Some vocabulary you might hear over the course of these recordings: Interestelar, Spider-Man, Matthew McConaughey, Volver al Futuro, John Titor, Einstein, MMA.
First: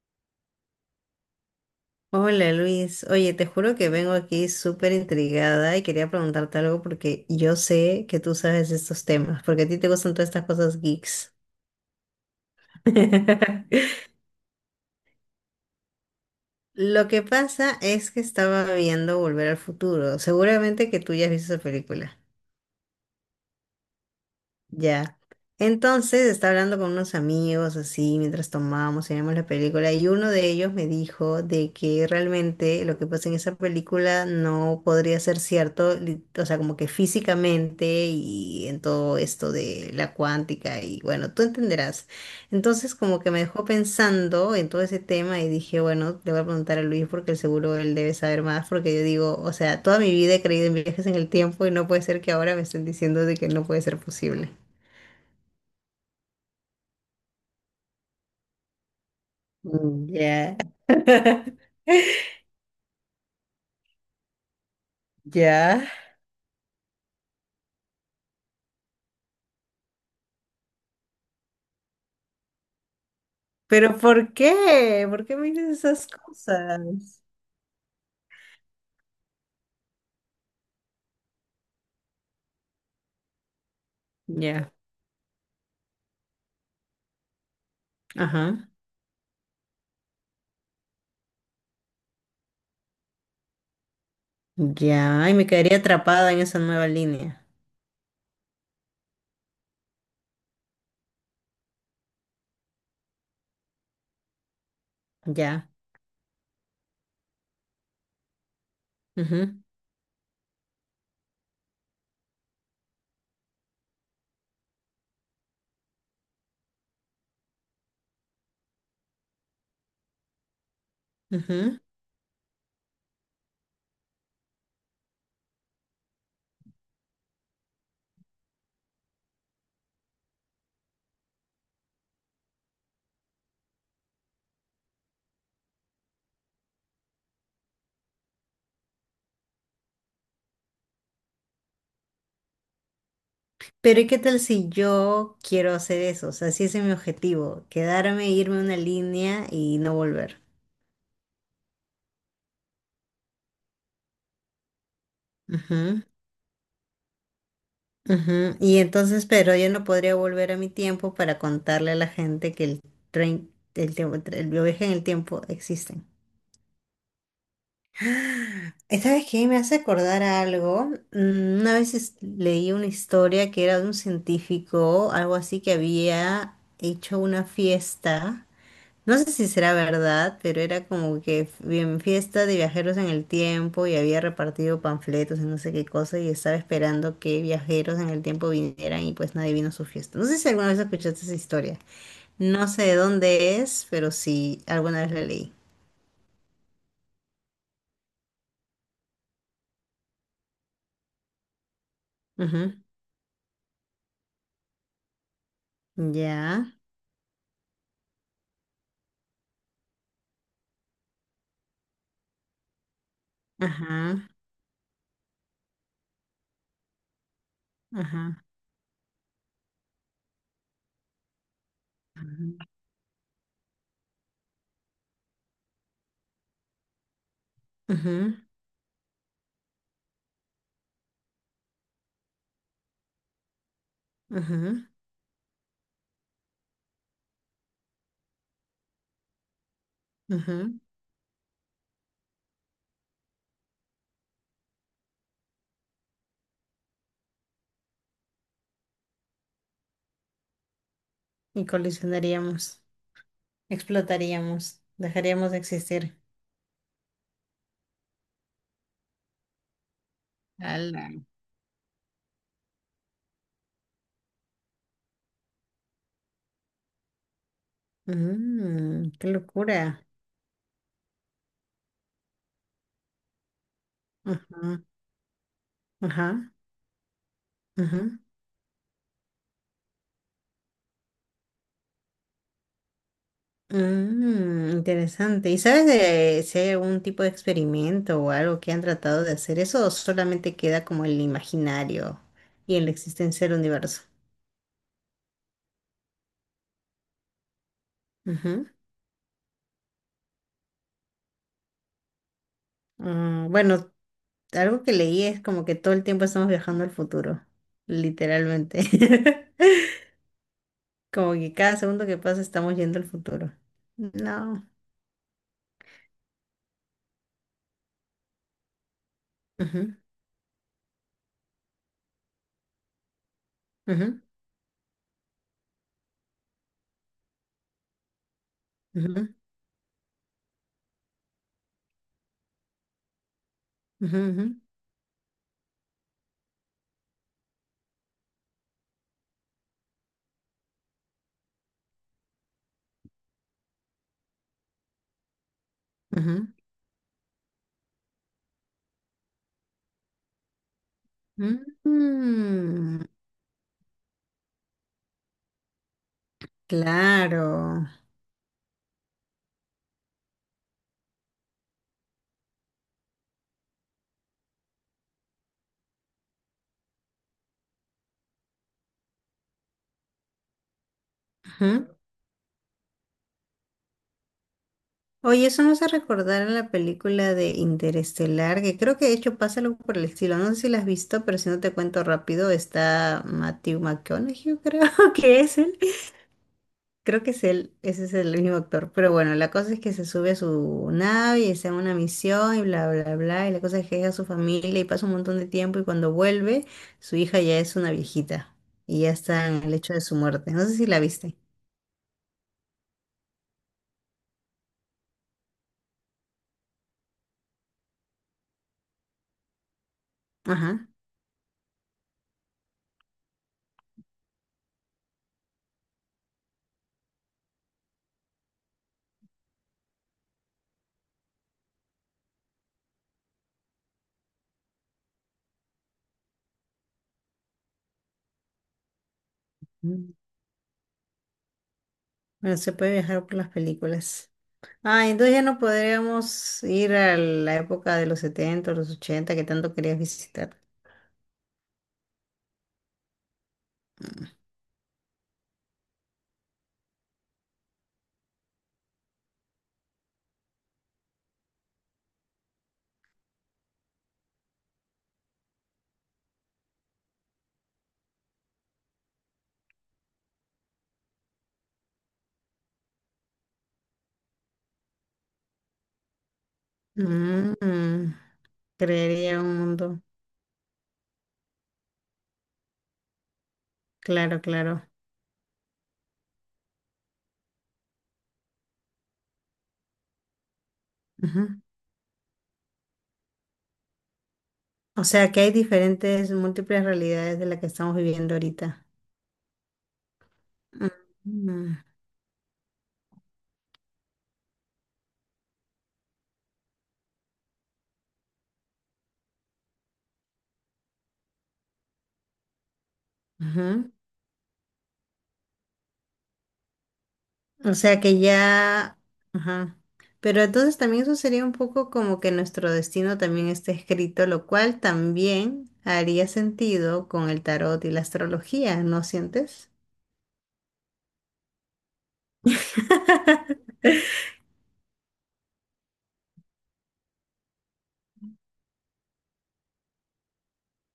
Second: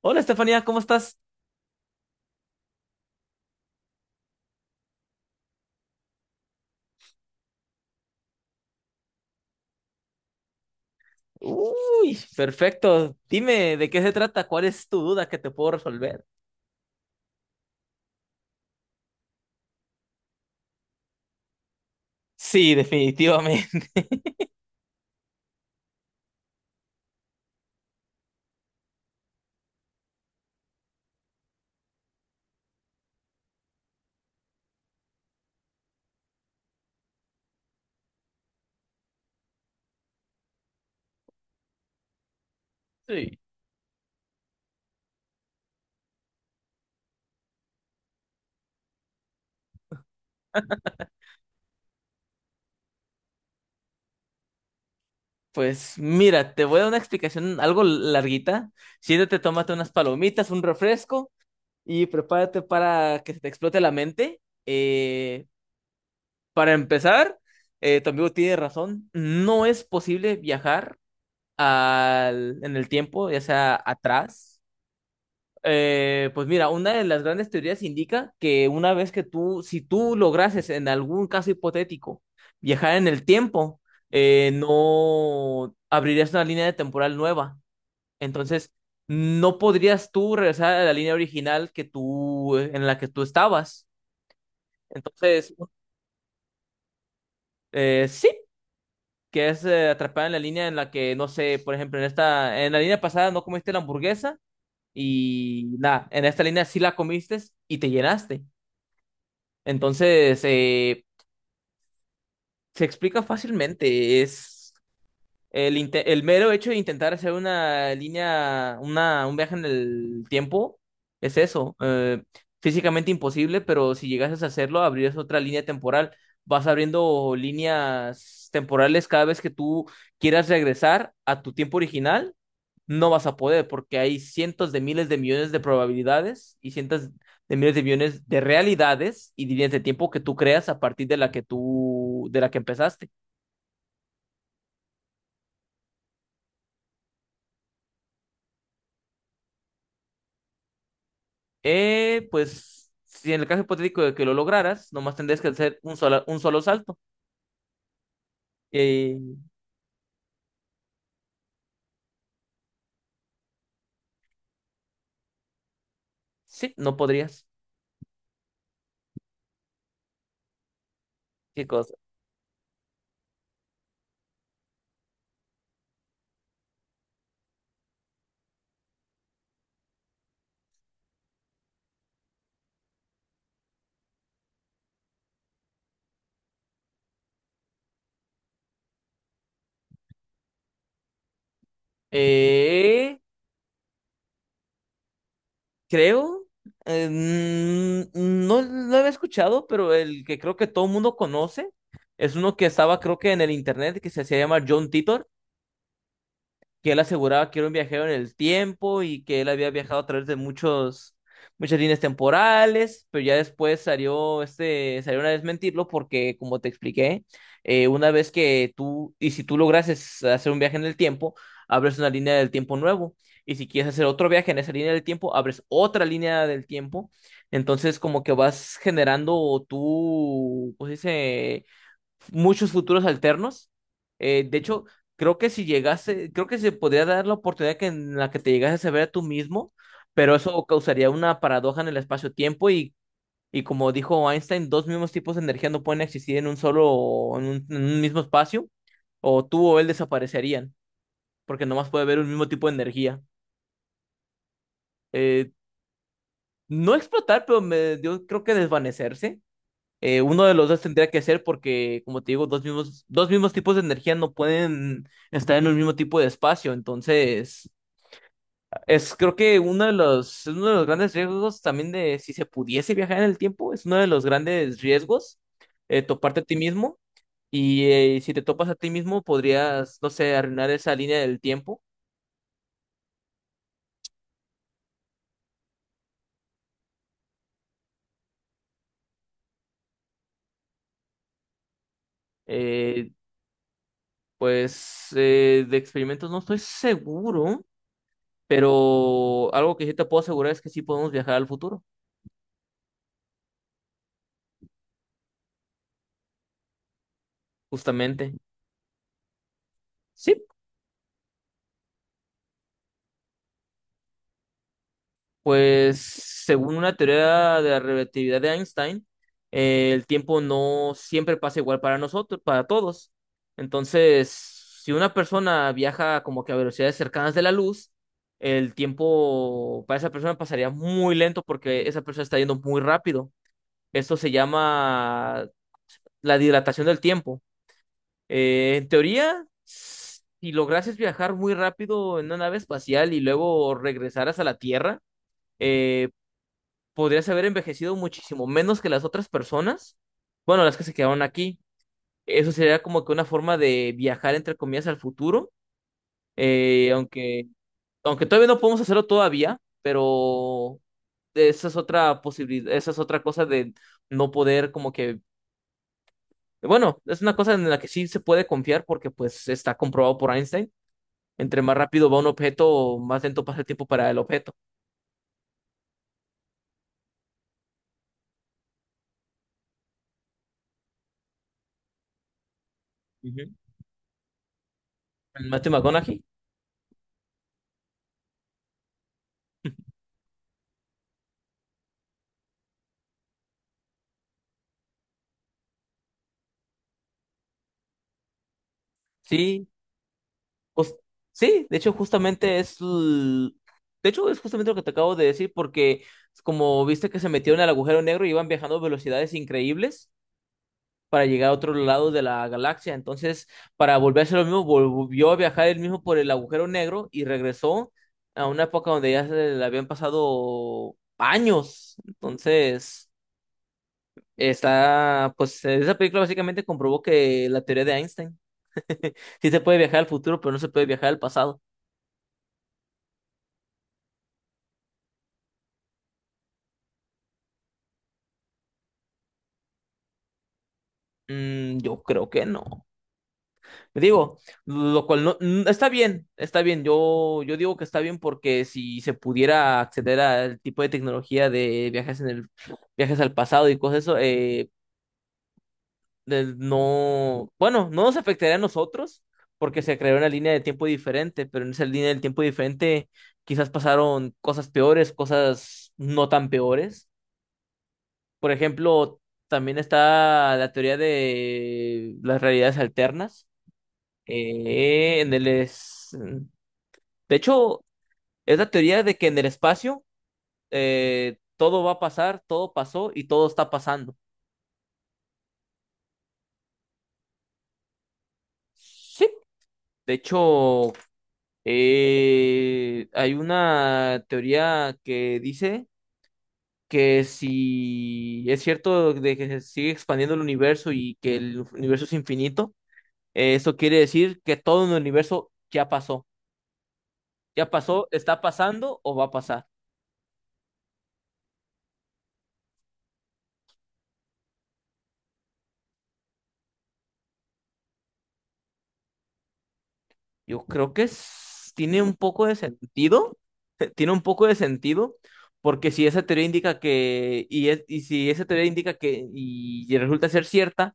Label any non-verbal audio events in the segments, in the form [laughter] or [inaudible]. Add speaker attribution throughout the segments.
Speaker 1: Hola Estefanía, ¿cómo estás?
Speaker 2: Hola Luis, oye, te juro que vengo aquí súper intrigada y quería preguntarte algo porque yo sé que tú sabes estos temas, porque a ti te gustan todas estas cosas geeks.
Speaker 1: Uy, perfecto. Dime de qué
Speaker 2: [laughs]
Speaker 1: se trata, cuál es tu duda que te puedo resolver.
Speaker 2: Lo que pasa es que estaba viendo Volver al Futuro, seguramente que tú ya has visto esa película.
Speaker 1: Sí, definitivamente. [laughs]
Speaker 2: Ya. Entonces estaba hablando con unos amigos así mientras tomábamos y veíamos la película y uno de ellos me dijo de que realmente lo que pasa en esa película no podría ser cierto, o sea, como que físicamente y en todo esto de la cuántica y bueno, tú entenderás. Entonces como que
Speaker 1: Sí.
Speaker 2: me dejó pensando en todo ese tema y dije, bueno, le voy a preguntar a Luis porque seguro él debe saber más porque yo digo, o sea, toda mi vida he creído en viajes en el tiempo y no puede ser que ahora me estén diciendo de que no puede ser posible.
Speaker 1: Pues mira, te voy a dar una explicación algo larguita. Siéntate, tómate unas
Speaker 2: Mm.
Speaker 1: palomitas,
Speaker 2: Ya.
Speaker 1: un refresco
Speaker 2: [laughs]
Speaker 1: y prepárate para que se te explote la mente. Eh,
Speaker 2: Ya.
Speaker 1: para empezar, tu amigo tiene razón. No es posible viajar en el tiempo, ya sea
Speaker 2: Pero ¿por
Speaker 1: atrás.
Speaker 2: qué? ¿Por qué me dices esas
Speaker 1: Pues mira, una de
Speaker 2: cosas?
Speaker 1: las grandes teorías indica que una vez que tú, si tú lograses en algún caso hipotético viajar en el tiempo,
Speaker 2: Ya,
Speaker 1: no abrirías una línea de temporal nueva.
Speaker 2: ajá.
Speaker 1: Entonces, no podrías tú regresar a la línea original que tú, en la que tú estabas.
Speaker 2: Ya, y me
Speaker 1: Entonces,
Speaker 2: quedaría atrapada en esa nueva línea.
Speaker 1: sí, que es atrapada en la línea en la que, no sé, por ejemplo, en esta, en la línea pasada no comiste la hamburguesa
Speaker 2: Ya.
Speaker 1: y nada, en esta línea sí la comiste y te llenaste. Entonces, se explica fácilmente. Es el mero hecho de intentar hacer una línea, un viaje en el tiempo, es
Speaker 2: Ujú,
Speaker 1: eso.
Speaker 2: ujú.
Speaker 1: Físicamente imposible, pero si llegases a hacerlo, abrías otra línea temporal. Vas abriendo líneas temporales cada vez que tú quieras regresar a tu tiempo original, no vas a poder porque hay cientos de miles de millones de probabilidades y cientos de miles de millones de realidades y líneas de tiempo que tú creas a partir de la que tú, de la que empezaste.
Speaker 2: Pero ¿y qué tal si yo quiero hacer eso? O sea, si ese es mi objetivo, quedarme, e irme a una línea y no volver.
Speaker 1: Pues, si en el caso hipotético de que lo lograras, nomás tendrías que hacer un
Speaker 2: Ujú,
Speaker 1: solo, un solo salto.
Speaker 2: ujú. Y
Speaker 1: Eh,
Speaker 2: entonces, pero yo no podría volver a mi tiempo para contarle a la gente que el tren, el tiempo, el viaje en el tiempo existen.
Speaker 1: sí, no podrías.
Speaker 2: Esta vez que me hace acordar a algo.
Speaker 1: Qué
Speaker 2: Una
Speaker 1: cosa.
Speaker 2: vez leí una historia que era de un científico, algo así que había hecho una fiesta, no sé si será verdad, pero era como que bien fiesta de viajeros en el tiempo y había repartido panfletos y no sé qué cosa y estaba esperando que viajeros en el tiempo vinieran y pues nadie vino a su fiesta. No sé si alguna vez escuchaste esa historia, no sé de
Speaker 1: Eh,
Speaker 2: dónde es, pero sí, alguna vez la leí.
Speaker 1: Creo. eh, no lo había escuchado, pero el que creo que todo el mundo conoce es uno que
Speaker 2: Ujú.
Speaker 1: estaba, creo que en el internet, que se hacía llamar John Titor.
Speaker 2: Ya,
Speaker 1: Que él aseguraba que era un viajero en el tiempo y que él había viajado a través de muchas líneas temporales, pero ya después
Speaker 2: ajá.
Speaker 1: salió a desmentirlo porque, como te expliqué, una vez
Speaker 2: Ajá,
Speaker 1: que tú, y si tú lograses hacer un viaje en el tiempo, abres una línea del
Speaker 2: ajá,
Speaker 1: tiempo nuevo. Y si quieres hacer otro viaje en esa línea del tiempo, abres otra línea del tiempo. Entonces, como que vas generando tú, pues dice, muchos futuros alternos. De hecho,
Speaker 2: ajá,
Speaker 1: creo que si llegase, creo que se podría dar la oportunidad que en la que te llegases a ver a tú mismo, pero
Speaker 2: ajá.
Speaker 1: eso causaría una paradoja en el espacio-tiempo y, como dijo Einstein, dos mismos tipos de energía no pueden existir en un solo, en un mismo espacio, o tú o él desaparecerían, porque
Speaker 2: Y
Speaker 1: nomás puede haber un mismo tipo de
Speaker 2: colisionaríamos,
Speaker 1: energía.
Speaker 2: explotaríamos, dejaríamos
Speaker 1: Eh,
Speaker 2: de existir.
Speaker 1: no explotar, pero yo creo que desvanecerse. Uno de los dos
Speaker 2: Ala.
Speaker 1: tendría que ser porque, como te digo, dos mismos tipos de energía no pueden estar en el mismo tipo de espacio. Entonces,
Speaker 2: Qué locura.
Speaker 1: es uno de los grandes riesgos también de si se pudiese viajar en el tiempo, es uno de los grandes
Speaker 2: Ajá,
Speaker 1: riesgos toparte a
Speaker 2: ajá,
Speaker 1: ti mismo. Y
Speaker 2: ajá.
Speaker 1: eh, si te topas a ti mismo, podrías, no sé, arruinar esa línea del tiempo.
Speaker 2: Interesante. ¿Y sabes de si hay algún tipo de experimento o algo que han tratado de hacer eso o solamente queda como el imaginario y en la
Speaker 1: Eh,
Speaker 2: existencia del universo?
Speaker 1: pues de experimentos no estoy seguro,
Speaker 2: Ujú.
Speaker 1: pero algo que sí te puedo asegurar es que sí podemos viajar al futuro,
Speaker 2: Ah, bueno, algo que leí es como que todo el tiempo estamos viajando al futuro,
Speaker 1: justamente.
Speaker 2: literalmente. [laughs]
Speaker 1: Sí,
Speaker 2: Como que cada segundo que pasa estamos yendo al futuro. No.
Speaker 1: pues según una teoría de la relatividad de Einstein,
Speaker 2: Ujú,
Speaker 1: el tiempo no siempre pasa igual para nosotros, para todos.
Speaker 2: ujú,
Speaker 1: Entonces, si una persona viaja como que a velocidades cercanas de la luz, el
Speaker 2: ujú,
Speaker 1: tiempo para esa persona pasaría muy lento porque esa persona está yendo muy rápido. Esto
Speaker 2: ujú,
Speaker 1: se
Speaker 2: ujú,
Speaker 1: llama la dilatación del tiempo. En teoría, si lograses viajar muy rápido en una nave espacial y luego regresaras a la Tierra, eh,
Speaker 2: ujú,
Speaker 1: podrías haber envejecido muchísimo menos que las otras personas. Bueno, las que se quedaron aquí.
Speaker 2: ujú.
Speaker 1: Eso sería como
Speaker 2: Mm,
Speaker 1: que una forma de viajar, entre comillas, al futuro. Eh, aunque,
Speaker 2: claro.
Speaker 1: aunque todavía no podemos hacerlo todavía, pero esa es otra posibilidad, esa es otra cosa de no poder como que, bueno, es una cosa en la que sí se puede confiar porque pues está comprobado por Einstein. Entre más
Speaker 2: Ujú.
Speaker 1: rápido va un objeto, más lento pasa el tiempo para el objeto.
Speaker 2: Oye, eso nos hace recordar a la película de Interestelar, que creo que de hecho pasa algo por el estilo. No sé si la has visto, pero si no te cuento rápido, está
Speaker 1: Ujú.
Speaker 2: Matthew McConaughey, creo [laughs] que es.
Speaker 1: Matthew
Speaker 2: Él
Speaker 1: McConaughey.
Speaker 2: Creo que es él, ese es el mismo actor. Pero bueno, la cosa es que se sube a su nave y está en una misión y bla, bla, bla. Y la cosa es que deja a su familia y pasa un montón de tiempo y cuando vuelve, su hija ya es una viejita y ya está en
Speaker 1: Sí,
Speaker 2: el hecho de su muerte. No sé si
Speaker 1: Jus-
Speaker 2: la viste.
Speaker 1: sí, de hecho, justamente es. De hecho, es justamente lo que te acabo de decir, porque como viste que se metieron al agujero negro y iban viajando a velocidades increíbles
Speaker 2: Ajá.
Speaker 1: para llegar a otro lado de la galaxia. Entonces, para volver a hacer lo mismo, volvió a viajar él mismo por el agujero negro y regresó a una época donde ya se le habían pasado años. Entonces, está. Pues esa película básicamente comprobó que la teoría de Einstein. [laughs] Sí se puede viajar al
Speaker 2: Mm.
Speaker 1: futuro, pero no se puede viajar al pasado.
Speaker 2: Bueno, se puede viajar por las películas. Ah, entonces ya no podríamos ir a la época de los 70, los ochenta que tanto querías visitar.
Speaker 1: Yo creo que no. Digo, lo cual no está bien, está bien. Yo digo que está bien porque si se pudiera acceder al tipo de tecnología de viajes en el viajes al pasado y cosas eso, no, bueno, no nos afectaría a nosotros porque se creó una línea de tiempo diferente, pero en esa línea del tiempo diferente quizás pasaron cosas peores, cosas no tan peores.
Speaker 2: Mm,
Speaker 1: Por ejemplo,
Speaker 2: creería un
Speaker 1: también
Speaker 2: mundo.
Speaker 1: está la teoría de las realidades alternas.
Speaker 2: Claro, claro.
Speaker 1: Eh, en el es... De hecho, es la teoría de que en el espacio
Speaker 2: Ujú.
Speaker 1: todo va a pasar, todo pasó y todo está pasando.
Speaker 2: O sea que hay diferentes, múltiples realidades de la que estamos viviendo ahorita.
Speaker 1: Sí. De hecho,
Speaker 2: Mm,
Speaker 1: hay una teoría que dice que si es cierto de que se sigue expandiendo el universo y que el universo es infinito, eso
Speaker 2: ujú.
Speaker 1: quiere decir que todo en el universo ya pasó. Ya
Speaker 2: O sea
Speaker 1: pasó,
Speaker 2: que
Speaker 1: está
Speaker 2: ya,
Speaker 1: pasando o va a pasar.
Speaker 2: ajá. Pero entonces también eso sería un poco como que nuestro destino también esté escrito, lo cual también haría sentido con el tarot y la astrología, ¿no sientes?
Speaker 1: Yo creo que tiene un poco de sentido,
Speaker 2: [laughs]
Speaker 1: [laughs] tiene un poco de sentido, porque si esa teoría indica que, y, es- y si esa teoría indica que, y resulta ser cierta,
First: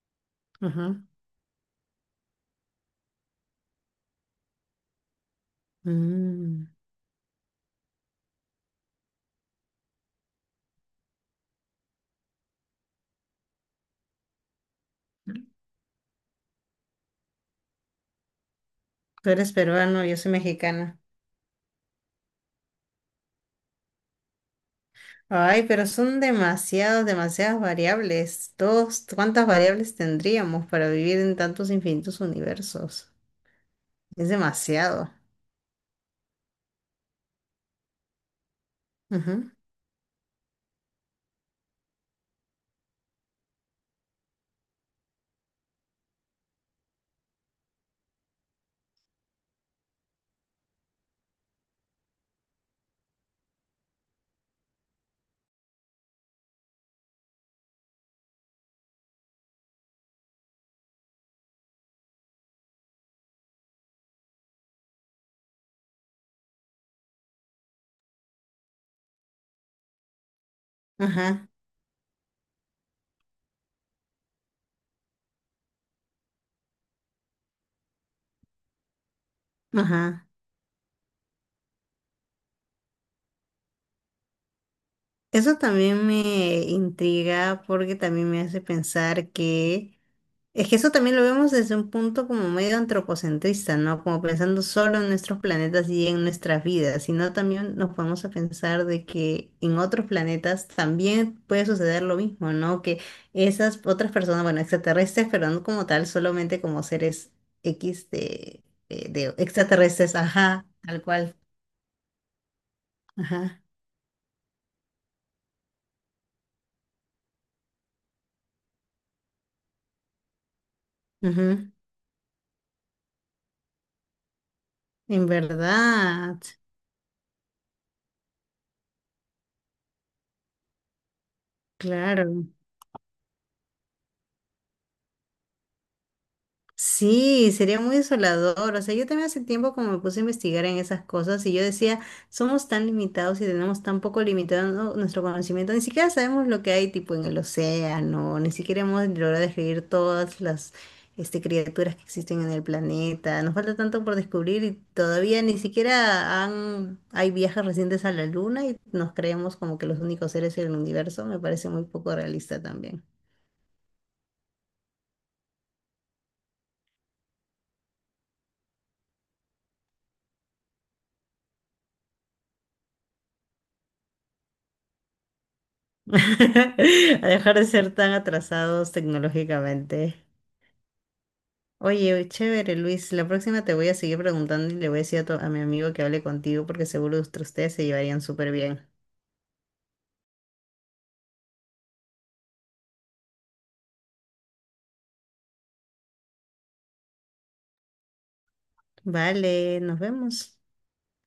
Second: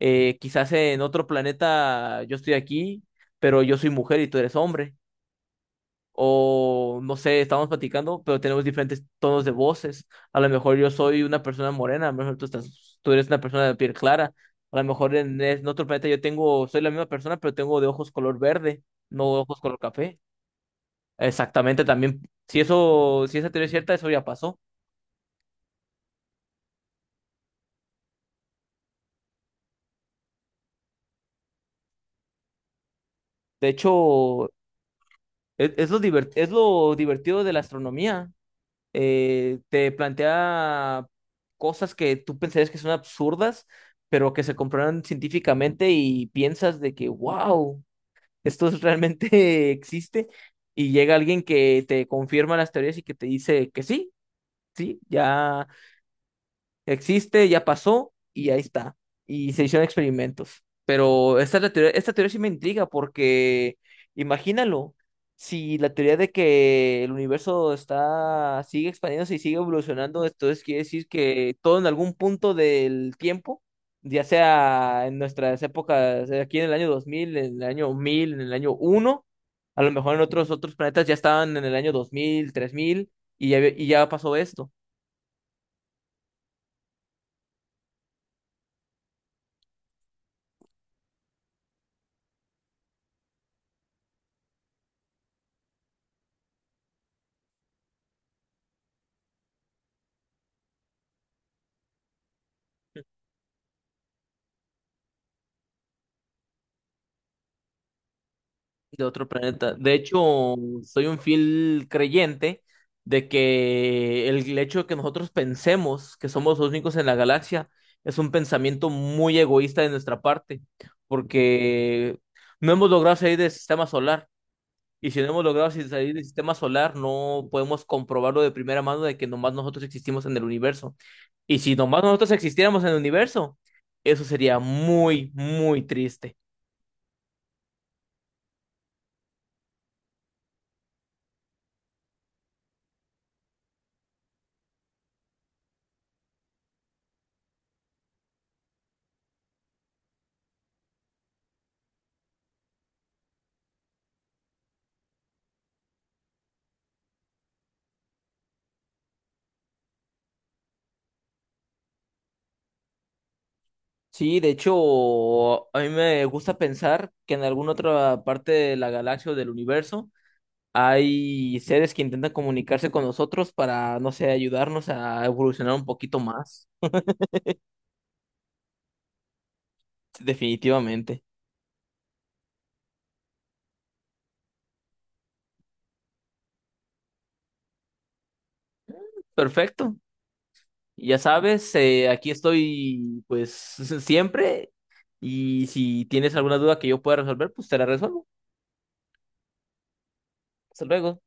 Speaker 1: quizás en
Speaker 2: Ajá.
Speaker 1: otro planeta yo estoy aquí, pero yo soy mujer y tú eres hombre
Speaker 2: Mm.
Speaker 1: o no sé, estamos platicando, pero tenemos diferentes tonos de voces. A lo mejor yo soy una persona morena, a lo mejor tú eres una persona de piel clara. A lo mejor en otro planeta soy la misma persona, pero tengo de ojos color verde, no
Speaker 2: Tú eres
Speaker 1: ojos color
Speaker 2: peruano, yo
Speaker 1: café.
Speaker 2: soy mexicana.
Speaker 1: Exactamente, también. Si eso, si esa teoría es cierta, eso ya pasó.
Speaker 2: Ay, pero son demasiadas, demasiadas variables. Todos, ¿cuántas variables tendríamos para vivir en tantos infinitos universos?
Speaker 1: De
Speaker 2: Es
Speaker 1: hecho,
Speaker 2: demasiado.
Speaker 1: es lo divertido de la astronomía.
Speaker 2: Ujú,
Speaker 1: Te plantea cosas que tú pensarías que son absurdas, pero que se comprueban científicamente y piensas de que, wow, realmente [laughs] existe. Y llega alguien que te confirma las teorías y que te dice que sí, sí, ya existe, ya pasó y ahí está. Y se hicieron experimentos. Pero esta, es la teoría, esta teoría sí me intriga porque imagínalo, si la teoría de que el universo está, sigue expandiéndose y sigue evolucionando, entonces quiere decir
Speaker 2: ajá,
Speaker 1: que todo en algún punto del tiempo, ya sea en nuestras épocas, aquí en el año 2000, en el año 1000, en el año 1, a lo mejor en
Speaker 2: ajá.
Speaker 1: otros planetas ya estaban en el año 2000, 3000, y ya pasó esto.
Speaker 2: Eso también me intriga porque también me hace pensar que es que eso también lo vemos desde un punto como medio antropocentrista, ¿no? Como pensando solo en nuestros planetas y en nuestras vidas, sino también nos podemos a pensar de que en otros planetas también puede suceder lo mismo, ¿no? Que esas otras personas, bueno, extraterrestres, pero no como tal, solamente como seres X
Speaker 1: De otro
Speaker 2: de
Speaker 1: planeta. De
Speaker 2: extraterrestres,
Speaker 1: hecho,
Speaker 2: ajá, tal
Speaker 1: soy un
Speaker 2: cual,
Speaker 1: fiel creyente de
Speaker 2: ajá,
Speaker 1: que el hecho de que nosotros pensemos que somos los únicos en la galaxia es un pensamiento muy egoísta de nuestra parte,
Speaker 2: ujú,
Speaker 1: porque no hemos logrado salir del sistema solar. Y si
Speaker 2: en
Speaker 1: no hemos logrado si salir del
Speaker 2: verdad,
Speaker 1: sistema solar, no podemos comprobarlo de primera mano de que nomás nosotros existimos en el universo. Y si nomás nosotros
Speaker 2: claro.
Speaker 1: existiéramos en el universo, eso sería muy, muy triste.
Speaker 2: Sí, sería muy desolador. O sea, yo también hace tiempo como me puse a investigar en esas cosas y yo decía, somos tan limitados y tenemos tan poco limitado nuestro conocimiento, ni siquiera sabemos lo que hay tipo en el océano, ni siquiera hemos logrado describir todas las criaturas que existen en el planeta. Nos falta tanto por descubrir y todavía ni siquiera han, hay viajes recientes a la luna y nos creemos como que los únicos seres en el universo. Me parece muy poco realista también.
Speaker 1: Sí, de hecho, a mí me gusta pensar que en alguna otra parte de la galaxia o del universo hay seres que intentan comunicarse con nosotros para, no sé, ayudarnos a evolucionar un
Speaker 2: [laughs]
Speaker 1: poquito más.
Speaker 2: A dejar de ser tan atrasados tecnológicamente.
Speaker 1: Sí, definitivamente.
Speaker 2: Oye, chévere, Luis. La próxima te voy a seguir preguntando y le voy a decir a mi amigo que hable contigo porque seguro que ustedes se llevarían súper bien.
Speaker 1: Perfecto. Ya sabes, aquí estoy pues [laughs] siempre y si tienes alguna duda que yo pueda resolver, pues te la resuelvo.
Speaker 2: Vale, nos vemos.
Speaker 1: Hasta luego.